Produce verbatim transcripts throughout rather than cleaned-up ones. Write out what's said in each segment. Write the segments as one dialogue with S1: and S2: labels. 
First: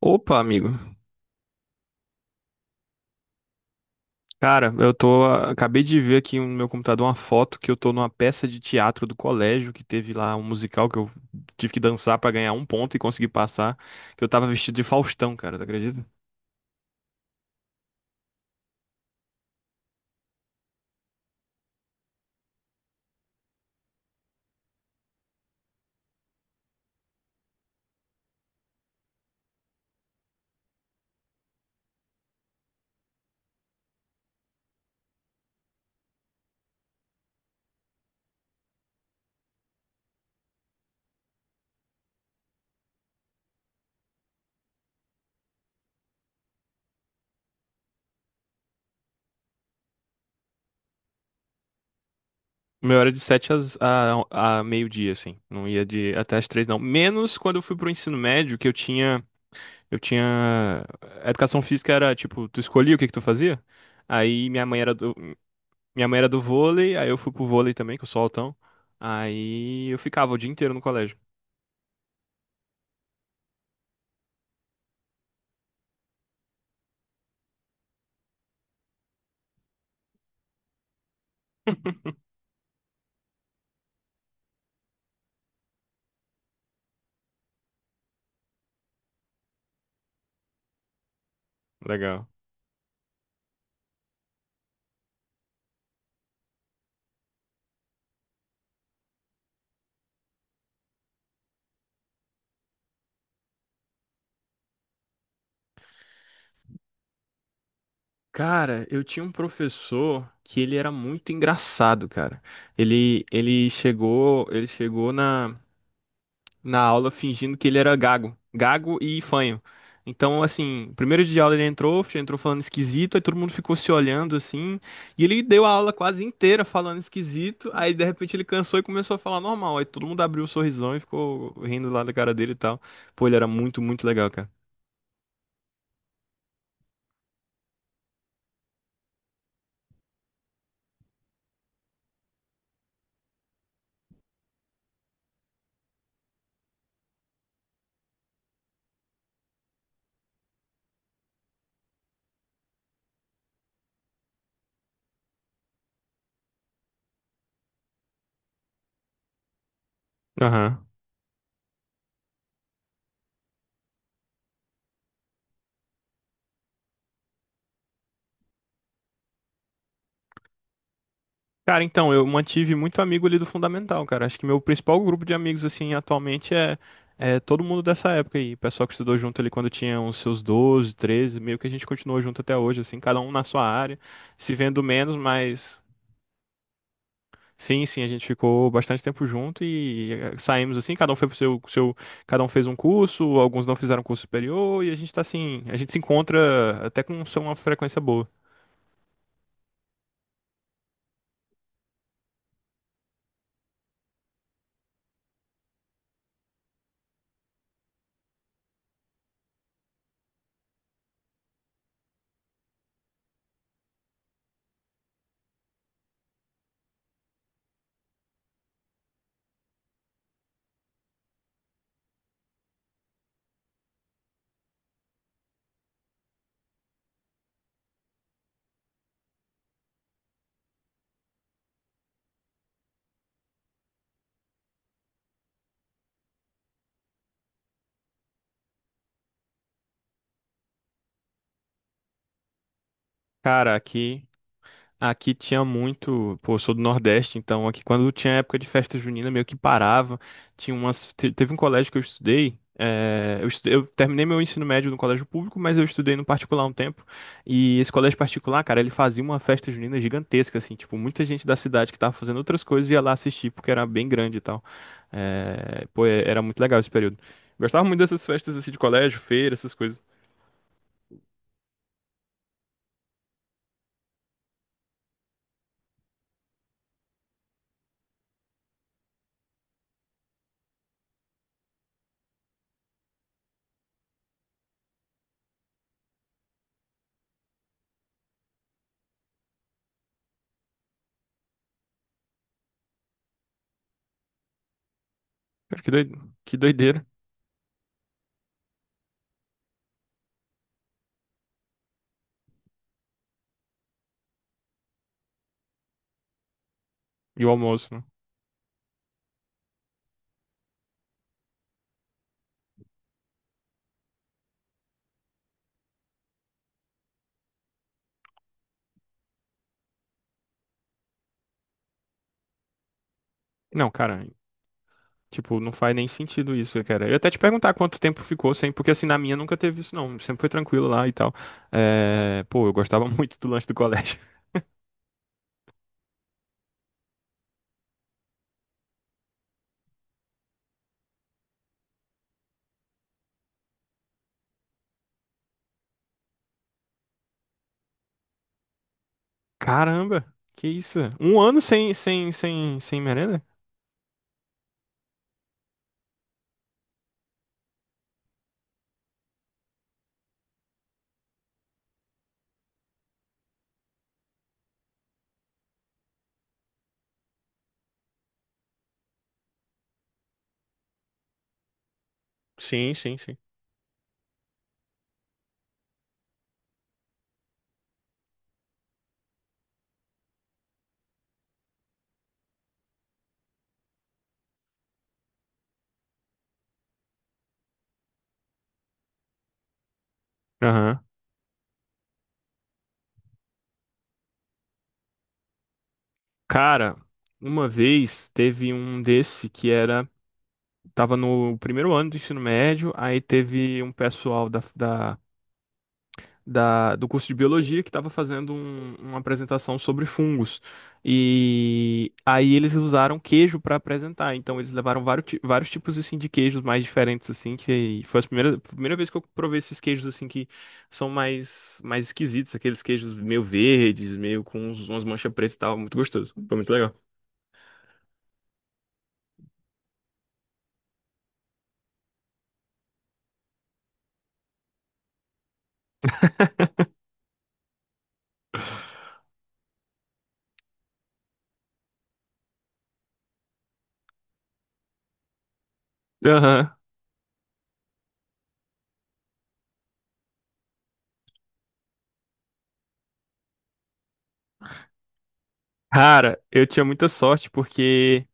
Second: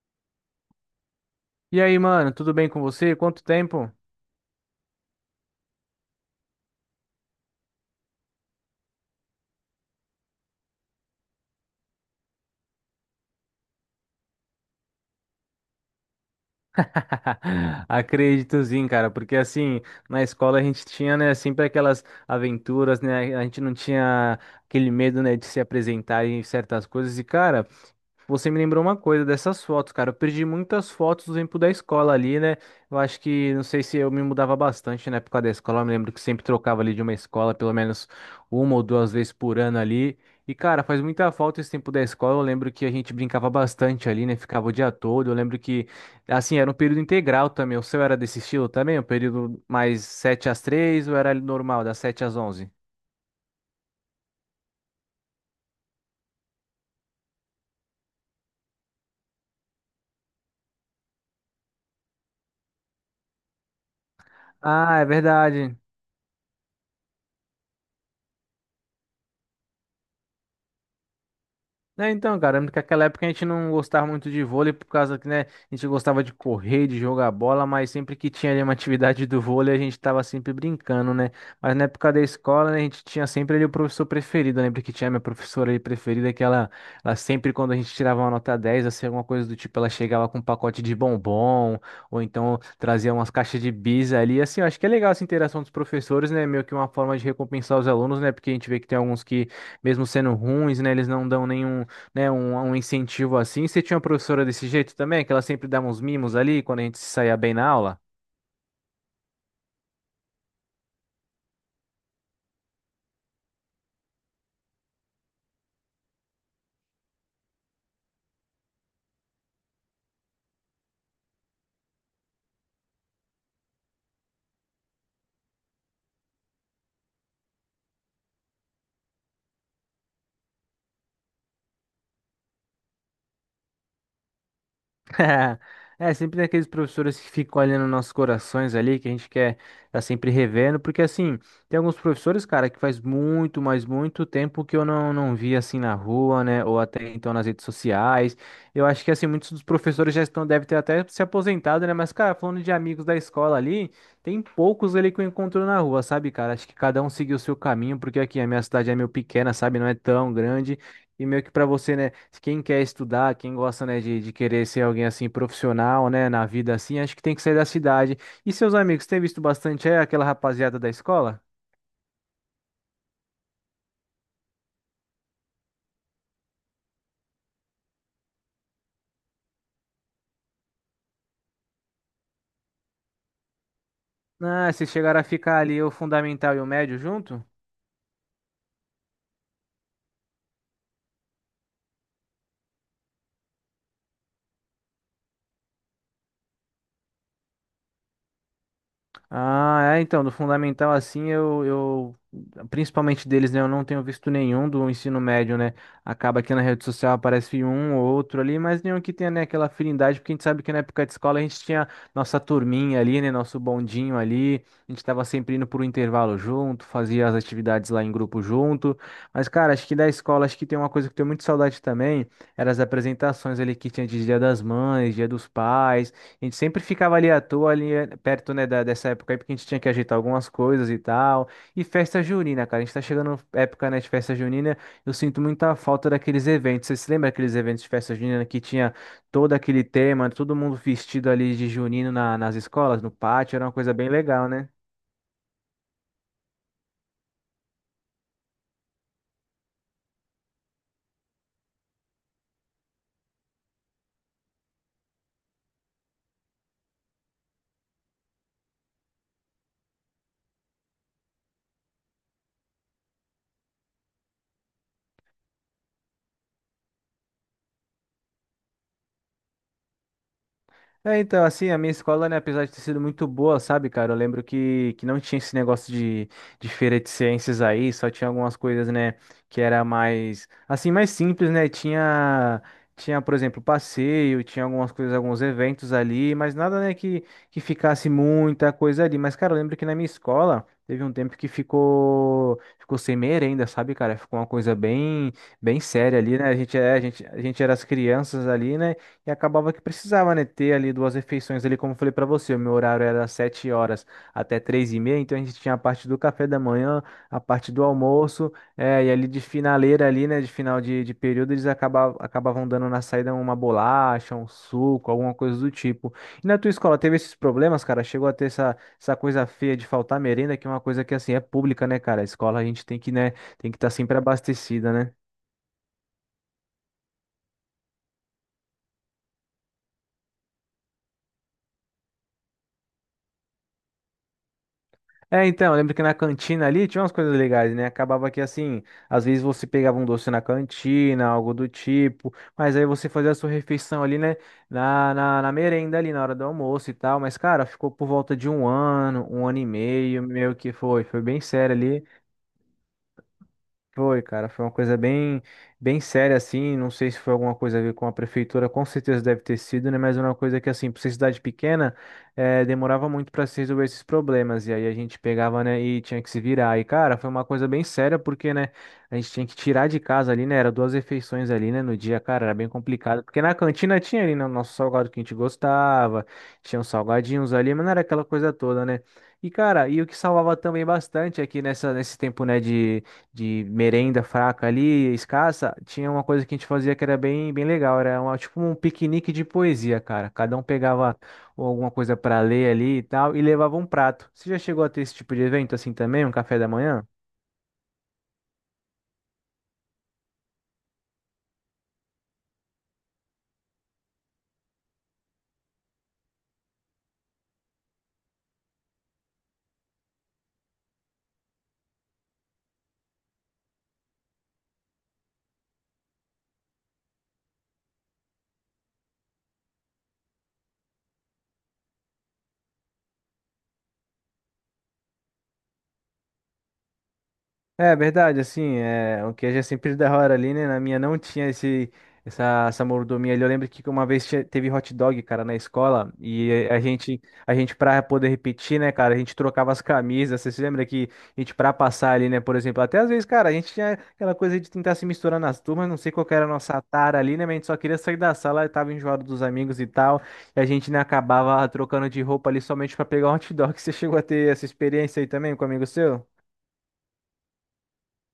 S1: Opa, amigo.
S2: E aí, mano, tudo bem com você? Quanto tempo?
S1: Cara, eu tô. Acabei de ver aqui no meu computador uma foto que eu tô numa peça de teatro do colégio que teve lá um musical que eu tive que dançar pra ganhar um ponto e conseguir passar. Que eu tava vestido de Faustão, cara, tu acredita?
S2: Acredito sim, cara, porque assim, na escola a gente tinha, né, sempre aquelas aventuras, né? A gente não tinha aquele medo, né, de se apresentar em certas coisas. E, cara, você me lembrou uma coisa dessas fotos, cara. Eu perdi muitas fotos do tempo da escola ali, né? Eu acho que, não sei se eu me mudava bastante na época da escola. Eu me lembro que sempre trocava ali de uma escola, pelo menos uma ou duas vezes por ano ali. E, cara, faz muita falta esse tempo da escola. Eu lembro que a gente brincava bastante ali, né? Ficava o dia todo. Eu lembro que, assim, era um período integral também. O seu era desse estilo também? Um período mais sete às três ou era normal, das sete às onze?
S1: O meu era de sete às, a, a meio-dia, assim. Não ia de até às três, não. Menos quando eu fui pro ensino médio, que eu tinha. Eu tinha. A educação física era tipo, tu escolhia o que que tu fazia? Aí minha mãe era.
S2: Ah, é verdade.
S1: Minha mãe era do vôlei, aí eu fui pro vôlei também, que eu sou altão. Aí eu ficava o dia inteiro no colégio.
S2: Né, então, cara, lembro que naquela época a gente não gostava muito de vôlei por causa que, né, a gente gostava de correr, de jogar bola, mas sempre que tinha ali uma atividade do vôlei, a gente tava sempre brincando, né? Mas na época da escola, né, a gente tinha sempre ali o professor preferido. Eu lembro que tinha minha professora ali preferida, que ela, ela sempre, quando a gente tirava uma nota dez, assim, alguma coisa do tipo, ela chegava com um pacote de bombom, ou
S1: Legal.
S2: então trazia umas caixas de bis ali. Assim, eu acho que é legal essa interação dos professores, né? Meio que uma forma de recompensar os alunos, né? Porque a gente vê que tem alguns que mesmo sendo ruins, né, eles não dão nenhum né, um, um incentivo assim. Você tinha uma professora desse jeito também, que ela sempre dava uns mimos ali quando a gente se saía bem na aula?
S1: Cara, eu tinha um professor que ele era muito engraçado, cara. Ele, ele chegou, ele chegou na na aula fingindo que ele era gago. Gago e fanho. Então, assim, primeiro dia de aula ele entrou, entrou falando esquisito, aí todo mundo ficou se olhando assim, e ele deu a aula quase inteira falando esquisito, aí de repente ele cansou e começou a falar normal, aí todo mundo abriu o sorrisão e ficou rindo lá da cara dele e tal. Pô, ele era muito, muito legal, cara.
S2: É, sempre tem aqueles professores que ficam olhando nossos corações ali, que a gente quer tá sempre revendo, porque assim, tem alguns professores, cara, que faz muito, mas muito tempo que eu não, não vi assim na rua, né, ou até então nas redes sociais. Eu acho que assim, muitos dos professores já estão, devem ter até se aposentado, né, mas cara, falando de amigos da escola ali, tem poucos ali que eu encontro na rua, sabe, cara? Acho que cada um seguiu o seu caminho, porque aqui a minha cidade é meio pequena, sabe, não é tão grande.
S1: Aham.
S2: E meio que para você, né, se quem quer estudar, quem gosta, né, de, de querer ser alguém assim profissional, né, na vida assim, acho que tem que sair da cidade. E seus amigos, tem visto bastante é, aquela rapaziada da escola?
S1: Cara, então, eu mantive muito amigo ali do Fundamental, cara. Acho que meu principal grupo de amigos, assim, atualmente é, é todo mundo dessa época aí. Pessoal que estudou junto ali quando tinha uns seus doze, treze, meio que a gente continuou junto até hoje, assim, cada um na sua área, se
S2: Ah,
S1: vendo
S2: vocês
S1: menos,
S2: chegaram a ficar
S1: mas
S2: ali o fundamental e o médio junto?
S1: sim, sim, a gente ficou bastante tempo junto e eh, saímos assim, cada um foi pro seu, seu, cada um fez um curso, alguns não fizeram curso superior e a gente tá assim, a gente se encontra até com uma frequência boa.
S2: Ah, é, então, do fundamental assim, eu, eu, principalmente deles, né, eu não tenho visto nenhum do ensino médio, né, acaba que na rede social aparece um ou outro ali, mas nenhum que tenha, né, aquela afinidade, porque a gente sabe que na época de escola a gente tinha nossa turminha ali, né, nosso bondinho ali, a gente tava sempre indo por um intervalo junto, fazia as atividades lá em grupo junto, mas, cara, acho que da escola, acho que tem uma coisa que eu tenho muito saudade também, eram as apresentações ali que tinha de Dia das Mães, Dia dos Pais, a gente sempre ficava ali à toa, ali eh, perto, né, da, dessa época aí, porque a gente tinha que ajeitar algumas coisas e tal. E festa junina, cara. A gente tá chegando época, né, de festa junina. Eu sinto muita falta daqueles eventos. Você se lembra daqueles eventos de festa junina que tinha todo aquele tema, todo mundo vestido ali de junino na- nas escolas, no pátio? Era uma
S1: Cara,
S2: coisa bem
S1: aqui.
S2: legal, né?
S1: Aqui tinha muito, pô, eu sou do Nordeste, então aqui quando tinha época de festa junina meio que parava, tinha umas, te- teve um colégio que eu estudei, eh, eu, estu- eu terminei meu ensino médio no colégio público, mas eu estudei no particular um tempo, e esse colégio particular, cara, ele fazia uma festa junina gigantesca, assim, tipo, muita gente da cidade que tava fazendo outras coisas ia lá assistir, porque era bem grande e tal. Eh, pô, é- era muito legal esse período. Gostava muito dessas festas, assim, de colégio, feira, essas coisas.
S2: É, então, assim, a minha escola, né, apesar de ter sido muito boa, sabe, cara, eu lembro que, que não tinha esse negócio de, de feira de ciências aí, só tinha algumas coisas, né, que era mais, assim, mais simples, né, tinha, tinha, por exemplo, passeio, tinha algumas coisas, alguns eventos ali, mas nada, né, que, que ficasse muita coisa ali, mas, cara, eu lembro que na minha escola teve um tempo que ficou, ficou sem merenda, sabe, cara, ficou uma coisa bem, bem
S1: Cara, Que doi-
S2: séria ali, né, a
S1: que
S2: gente, é, a
S1: doideira.
S2: gente, a gente era as crianças ali, né, e acabava que precisava, né, ter ali duas refeições ali, como eu falei pra você, o meu horário era das sete horas até três e meia, então a gente tinha a parte do café da manhã, a
S1: E o
S2: parte do
S1: almoço, né?
S2: almoço, é, e ali de finaleira ali, né, de final de, de período, eles acabavam, acabavam dando na saída uma bolacha, um suco, alguma coisa do tipo. E na tua escola teve esses problemas, cara? Chegou a ter essa, essa coisa feia de faltar merenda, que é uma coisa que, assim, é pública, né, cara? A escola a gente tem que, né, tem que
S1: Não,
S2: estar sempre
S1: cara.
S2: abastecida, né?
S1: Tipo, não faz nem sentido isso, cara. Eu ia até te perguntar quanto tempo ficou sem, porque assim, na minha nunca teve isso, não. Sempre foi tranquilo lá e tal. É, pô, eu gostava muito do lanche do colégio.
S2: É, então, eu lembro que na cantina ali tinha umas coisas legais, né? Acabava que assim, às vezes você pegava um doce na cantina, algo do tipo, mas aí você fazia a sua refeição ali, né? Na, na, na merenda ali, na hora do almoço e tal. Mas, cara, ficou por volta de um ano, um ano e meio,
S1: Caramba,
S2: meio
S1: que
S2: que
S1: isso?
S2: foi, foi
S1: Um
S2: bem
S1: ano
S2: sério
S1: sem, sem, sem, sem merenda?
S2: foi, cara, foi uma coisa bem, bem séria, assim, não sei se foi alguma coisa a ver com a prefeitura, com certeza deve ter sido, né, mas é uma coisa que, assim, pra ser cidade pequena, eh, demorava muito para se resolver esses problemas, e aí a gente pegava, né, e tinha que se virar, e, cara, foi uma coisa bem séria, porque, né, a gente tinha que tirar de casa ali, né, era duas refeições ali, né, no dia, cara, era bem
S1: Sim, sim,
S2: complicado,
S1: sim.
S2: porque na cantina tinha ali, né, o nosso salgado que a gente gostava, tinha uns salgadinhos ali, mas não era aquela coisa toda, né, e, cara, e o que salvava também bastante aqui nessa, nesse tempo, né, de de merenda fraca ali, escassa, tinha uma coisa que a gente fazia que era bem, bem legal. Era uma, tipo um piquenique de poesia, cara. Cada um
S1: Aham.
S2: pegava alguma coisa para ler ali e tal e levava um prato. Você já chegou a ter esse tipo de evento assim também, um café da
S1: Cara,
S2: manhã?
S1: uma vez teve um desse que era. Tava no primeiro ano do ensino médio, aí teve um pessoal da, da da- do curso de biologia que estava fazendo um- uma apresentação sobre fungos. E aí eles usaram queijo para apresentar. Então eles levaram vários, ti- vários tipos assim de queijos mais diferentes assim, que foi a primeira, primeira vez que eu provei esses queijos assim que são mais mais esquisitos, aqueles queijos meio verdes, meio com uns- umas manchas pretas e tal, muito gostoso. Foi muito legal.
S2: É verdade, assim, é, o queijo é sempre da hora ali, né? Na minha não tinha esse, essa, essa mordomia ali. Eu lembro que uma vez tinha- teve hot dog, cara, na escola, e a gente, a gente pra poder repetir, né, cara, a gente trocava as camisas. Você se lembra que a gente pra passar ali, né, por exemplo, até às vezes, cara, a gente tinha aquela coisa de tentar se misturar nas turmas, não sei qual que era a
S1: Aham.
S2: nossa tara ali, né, mas a gente só queria sair da sala, tava enjoado dos amigos e tal, e a gente, né, acabava trocando de roupa ali somente pra pegar um hot dog. Você chegou a ter essa experiência aí também com um amigo seu?
S1: Cara, eu tinha muita sorte porque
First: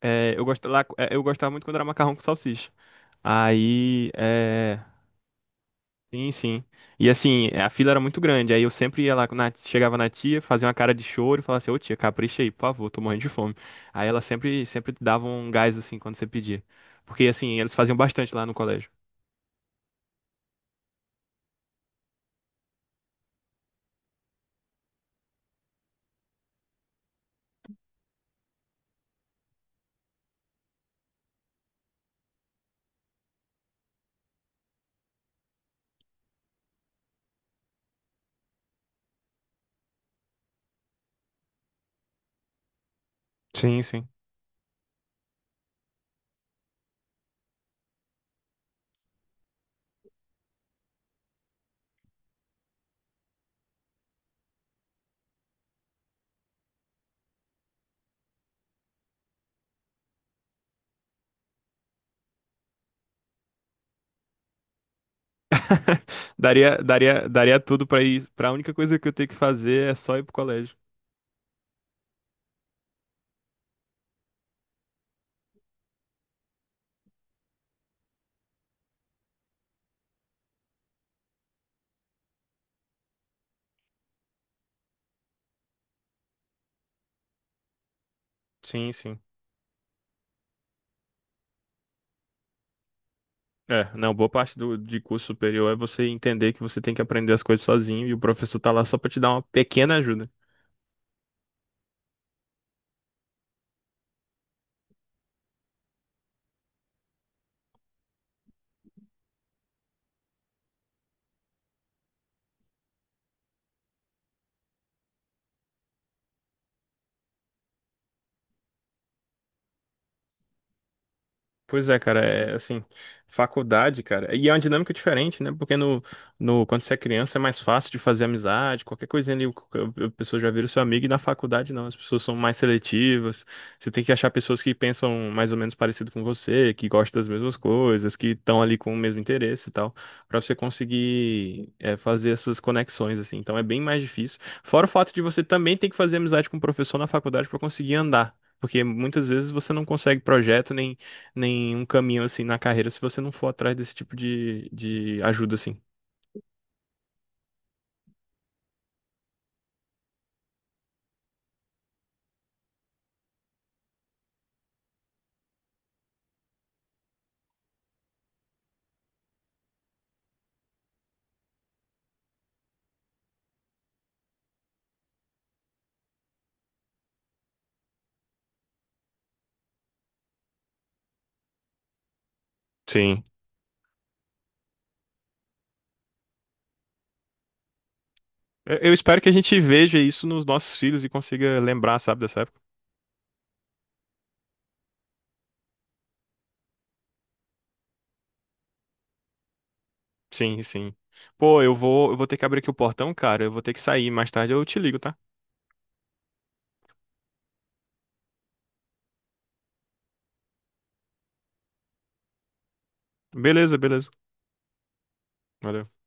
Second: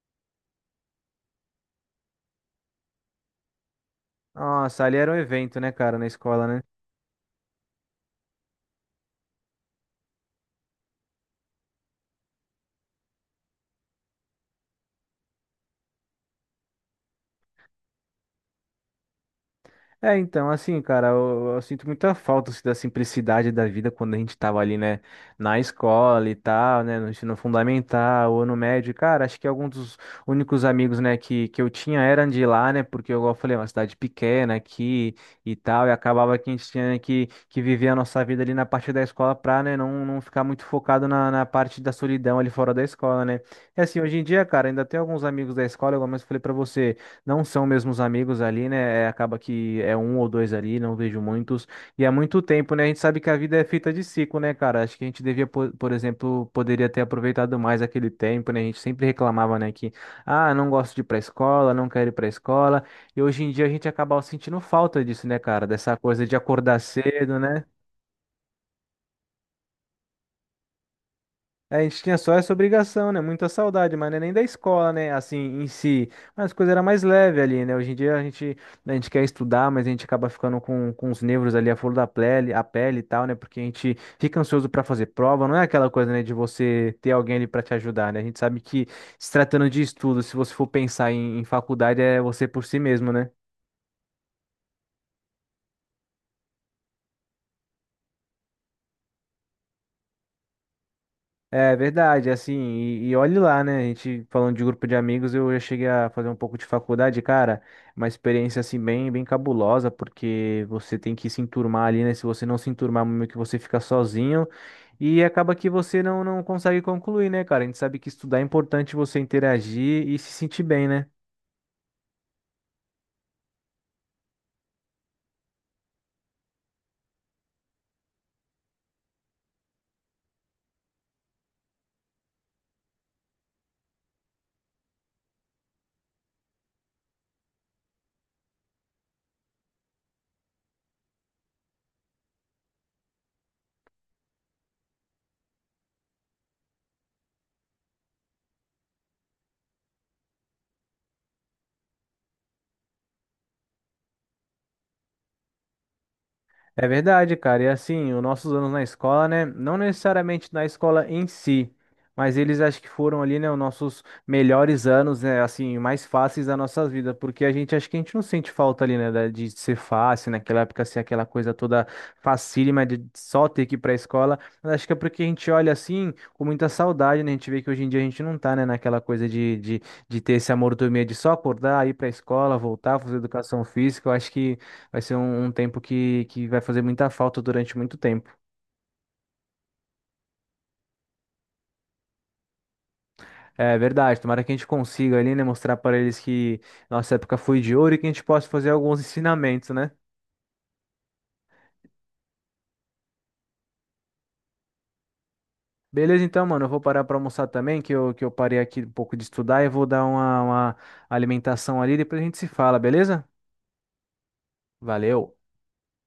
S1: é, eu gostava lá, é, eu gostava muito quando era macarrão com salsicha. Aí, é,
S2: Nossa, ali era um evento, né, cara, na
S1: Sim,
S2: escola, né?
S1: sim. E assim, a fila era muito grande. Aí eu sempre ia lá, na- chegava na tia, fazia uma cara de choro e falava assim, ô tia, capricha aí, por favor, tô morrendo de fome. Aí ela sempre, sempre dava um gás assim quando você pedia. Porque assim, eles faziam bastante lá no colégio.
S2: É, então, assim, cara, eu, eu sinto muita falta assim, da simplicidade da vida quando a gente tava ali, né, na escola e tal, né, no ensino fundamental ou no médio. Cara, acho que alguns dos únicos amigos, né, que, que eu tinha eram de lá, né, porque, igual eu falei, é uma cidade pequena aqui e tal, e acabava que a gente tinha que, que viver a nossa vida ali na parte da escola pra, né, não, não ficar muito focado na, na parte da solidão ali fora da escola, né? E
S1: Sim,
S2: assim,
S1: sim.
S2: hoje em dia, cara, ainda tem alguns amigos da escola, igual eu falei pra você. Não são mesmo os amigos ali, né? É, acaba que é um ou dois ali, não vejo muitos. E há muito tempo, né? A gente sabe que a vida é feita de ciclo, né, cara? Acho que a gente devia, po- por, exemplo, poderia ter aproveitado mais aquele tempo, né? A gente sempre reclamava, né, que, ah, não gosto de ir pra escola, não quero ir pra escola. E hoje em dia a gente acaba sentindo falta disso, né, cara? Dessa coisa de
S1: Daria,
S2: acordar
S1: daria,
S2: cedo,
S1: daria
S2: né?
S1: tudo pra ir. Pra única coisa que eu tenho que fazer é só ir pro colégio.
S2: É, a gente tinha só essa obrigação, né? Muita saudade, mas não é nem da escola, né? Assim, em si. Mas a coisa era mais leve ali, né? Hoje em dia a gente, a gente quer estudar, mas a gente acaba ficando com, com os nervos ali, a flor da pele, a pele e tal, né? Porque a gente fica ansioso pra fazer prova. Não é aquela coisa, né, de você ter alguém ali pra te ajudar, né? A gente sabe que
S1: Sim, sim.
S2: se tratando de estudo, se você for pensar em, em faculdade, é você por si mesmo, né?
S1: É, não, boa parte do, de curso superior é você entender que você tem que aprender as coisas sozinho e o professor tá lá só pra te dar uma pequena ajuda.
S2: É verdade, assim, e, e olhe lá, né? A gente falando de grupo de amigos, eu já cheguei a fazer um pouco de faculdade, cara, uma experiência assim bem, bem cabulosa, porque você tem que se enturmar ali, né? Se você não se enturmar, meio que você fica sozinho e acaba que você não, não consegue concluir, né, cara? A gente sabe que estudar é importante você interagir e se sentir bem, né?
S1: Pois é, cara, é assim, faculdade, cara, e é uma dinâmica diferente, né? Porque no, no, quando você é criança é mais fácil de fazer amizade, qualquer coisinha ali, a pessoa já vira seu amigo, e na faculdade não, as pessoas são mais seletivas, você tem que achar pessoas que pensam mais ou menos parecido com você, que gostam das mesmas coisas, que estão ali com o mesmo interesse e tal, pra você conseguir é, fazer essas conexões, assim, então é bem mais difícil. Fora o fato de você também ter que fazer amizade com o professor na faculdade pra conseguir andar. Porque muitas vezes você não consegue projeto nem nenhum caminho assim na carreira se você não for atrás desse tipo de, de ajuda assim.
S2: É verdade, cara. E assim, os nossos anos na escola, né? Não necessariamente na escola em si, mas eles acho que foram ali, né, os nossos melhores anos, né? Assim, mais fáceis da nossa vida, porque a gente acho que a gente não sente falta ali, né, da- de ser fácil, naquela época ser aquela coisa toda facílima de só ter que ir pra escola. Mas acho que é porque a gente olha assim com muita saudade, né? A gente vê que hoje em dia a gente não tá, né, naquela coisa de, de, de ter esse amor dormir, de só acordar, ir pra escola, voltar, fazer
S1: Sim.
S2: educação física. Eu acho que. Vai ser um, um tempo que, que vai fazer muita falta durante muito tempo.
S1: Eu eu espero que a gente veja isso nos nossos filhos e consiga lembrar, sabe, dessa época.
S2: É verdade, tomara que a gente consiga ali, né, mostrar para eles que nossa época foi de ouro e que a gente possa fazer alguns ensinamentos, né?
S1: Sim, sim. Pô, eu vou, eu vou ter que abrir aqui o portão, cara. Eu vou ter que sair. Mais tarde eu te ligo, tá?
S2: Beleza, então, mano, eu vou parar para almoçar também, que eu, que eu parei aqui um pouco de estudar e vou dar uma, uma alimentação ali, depois a gente se fala, beleza?
S1: Beleza, beleza.
S2: Valeu!
S1: Valeu.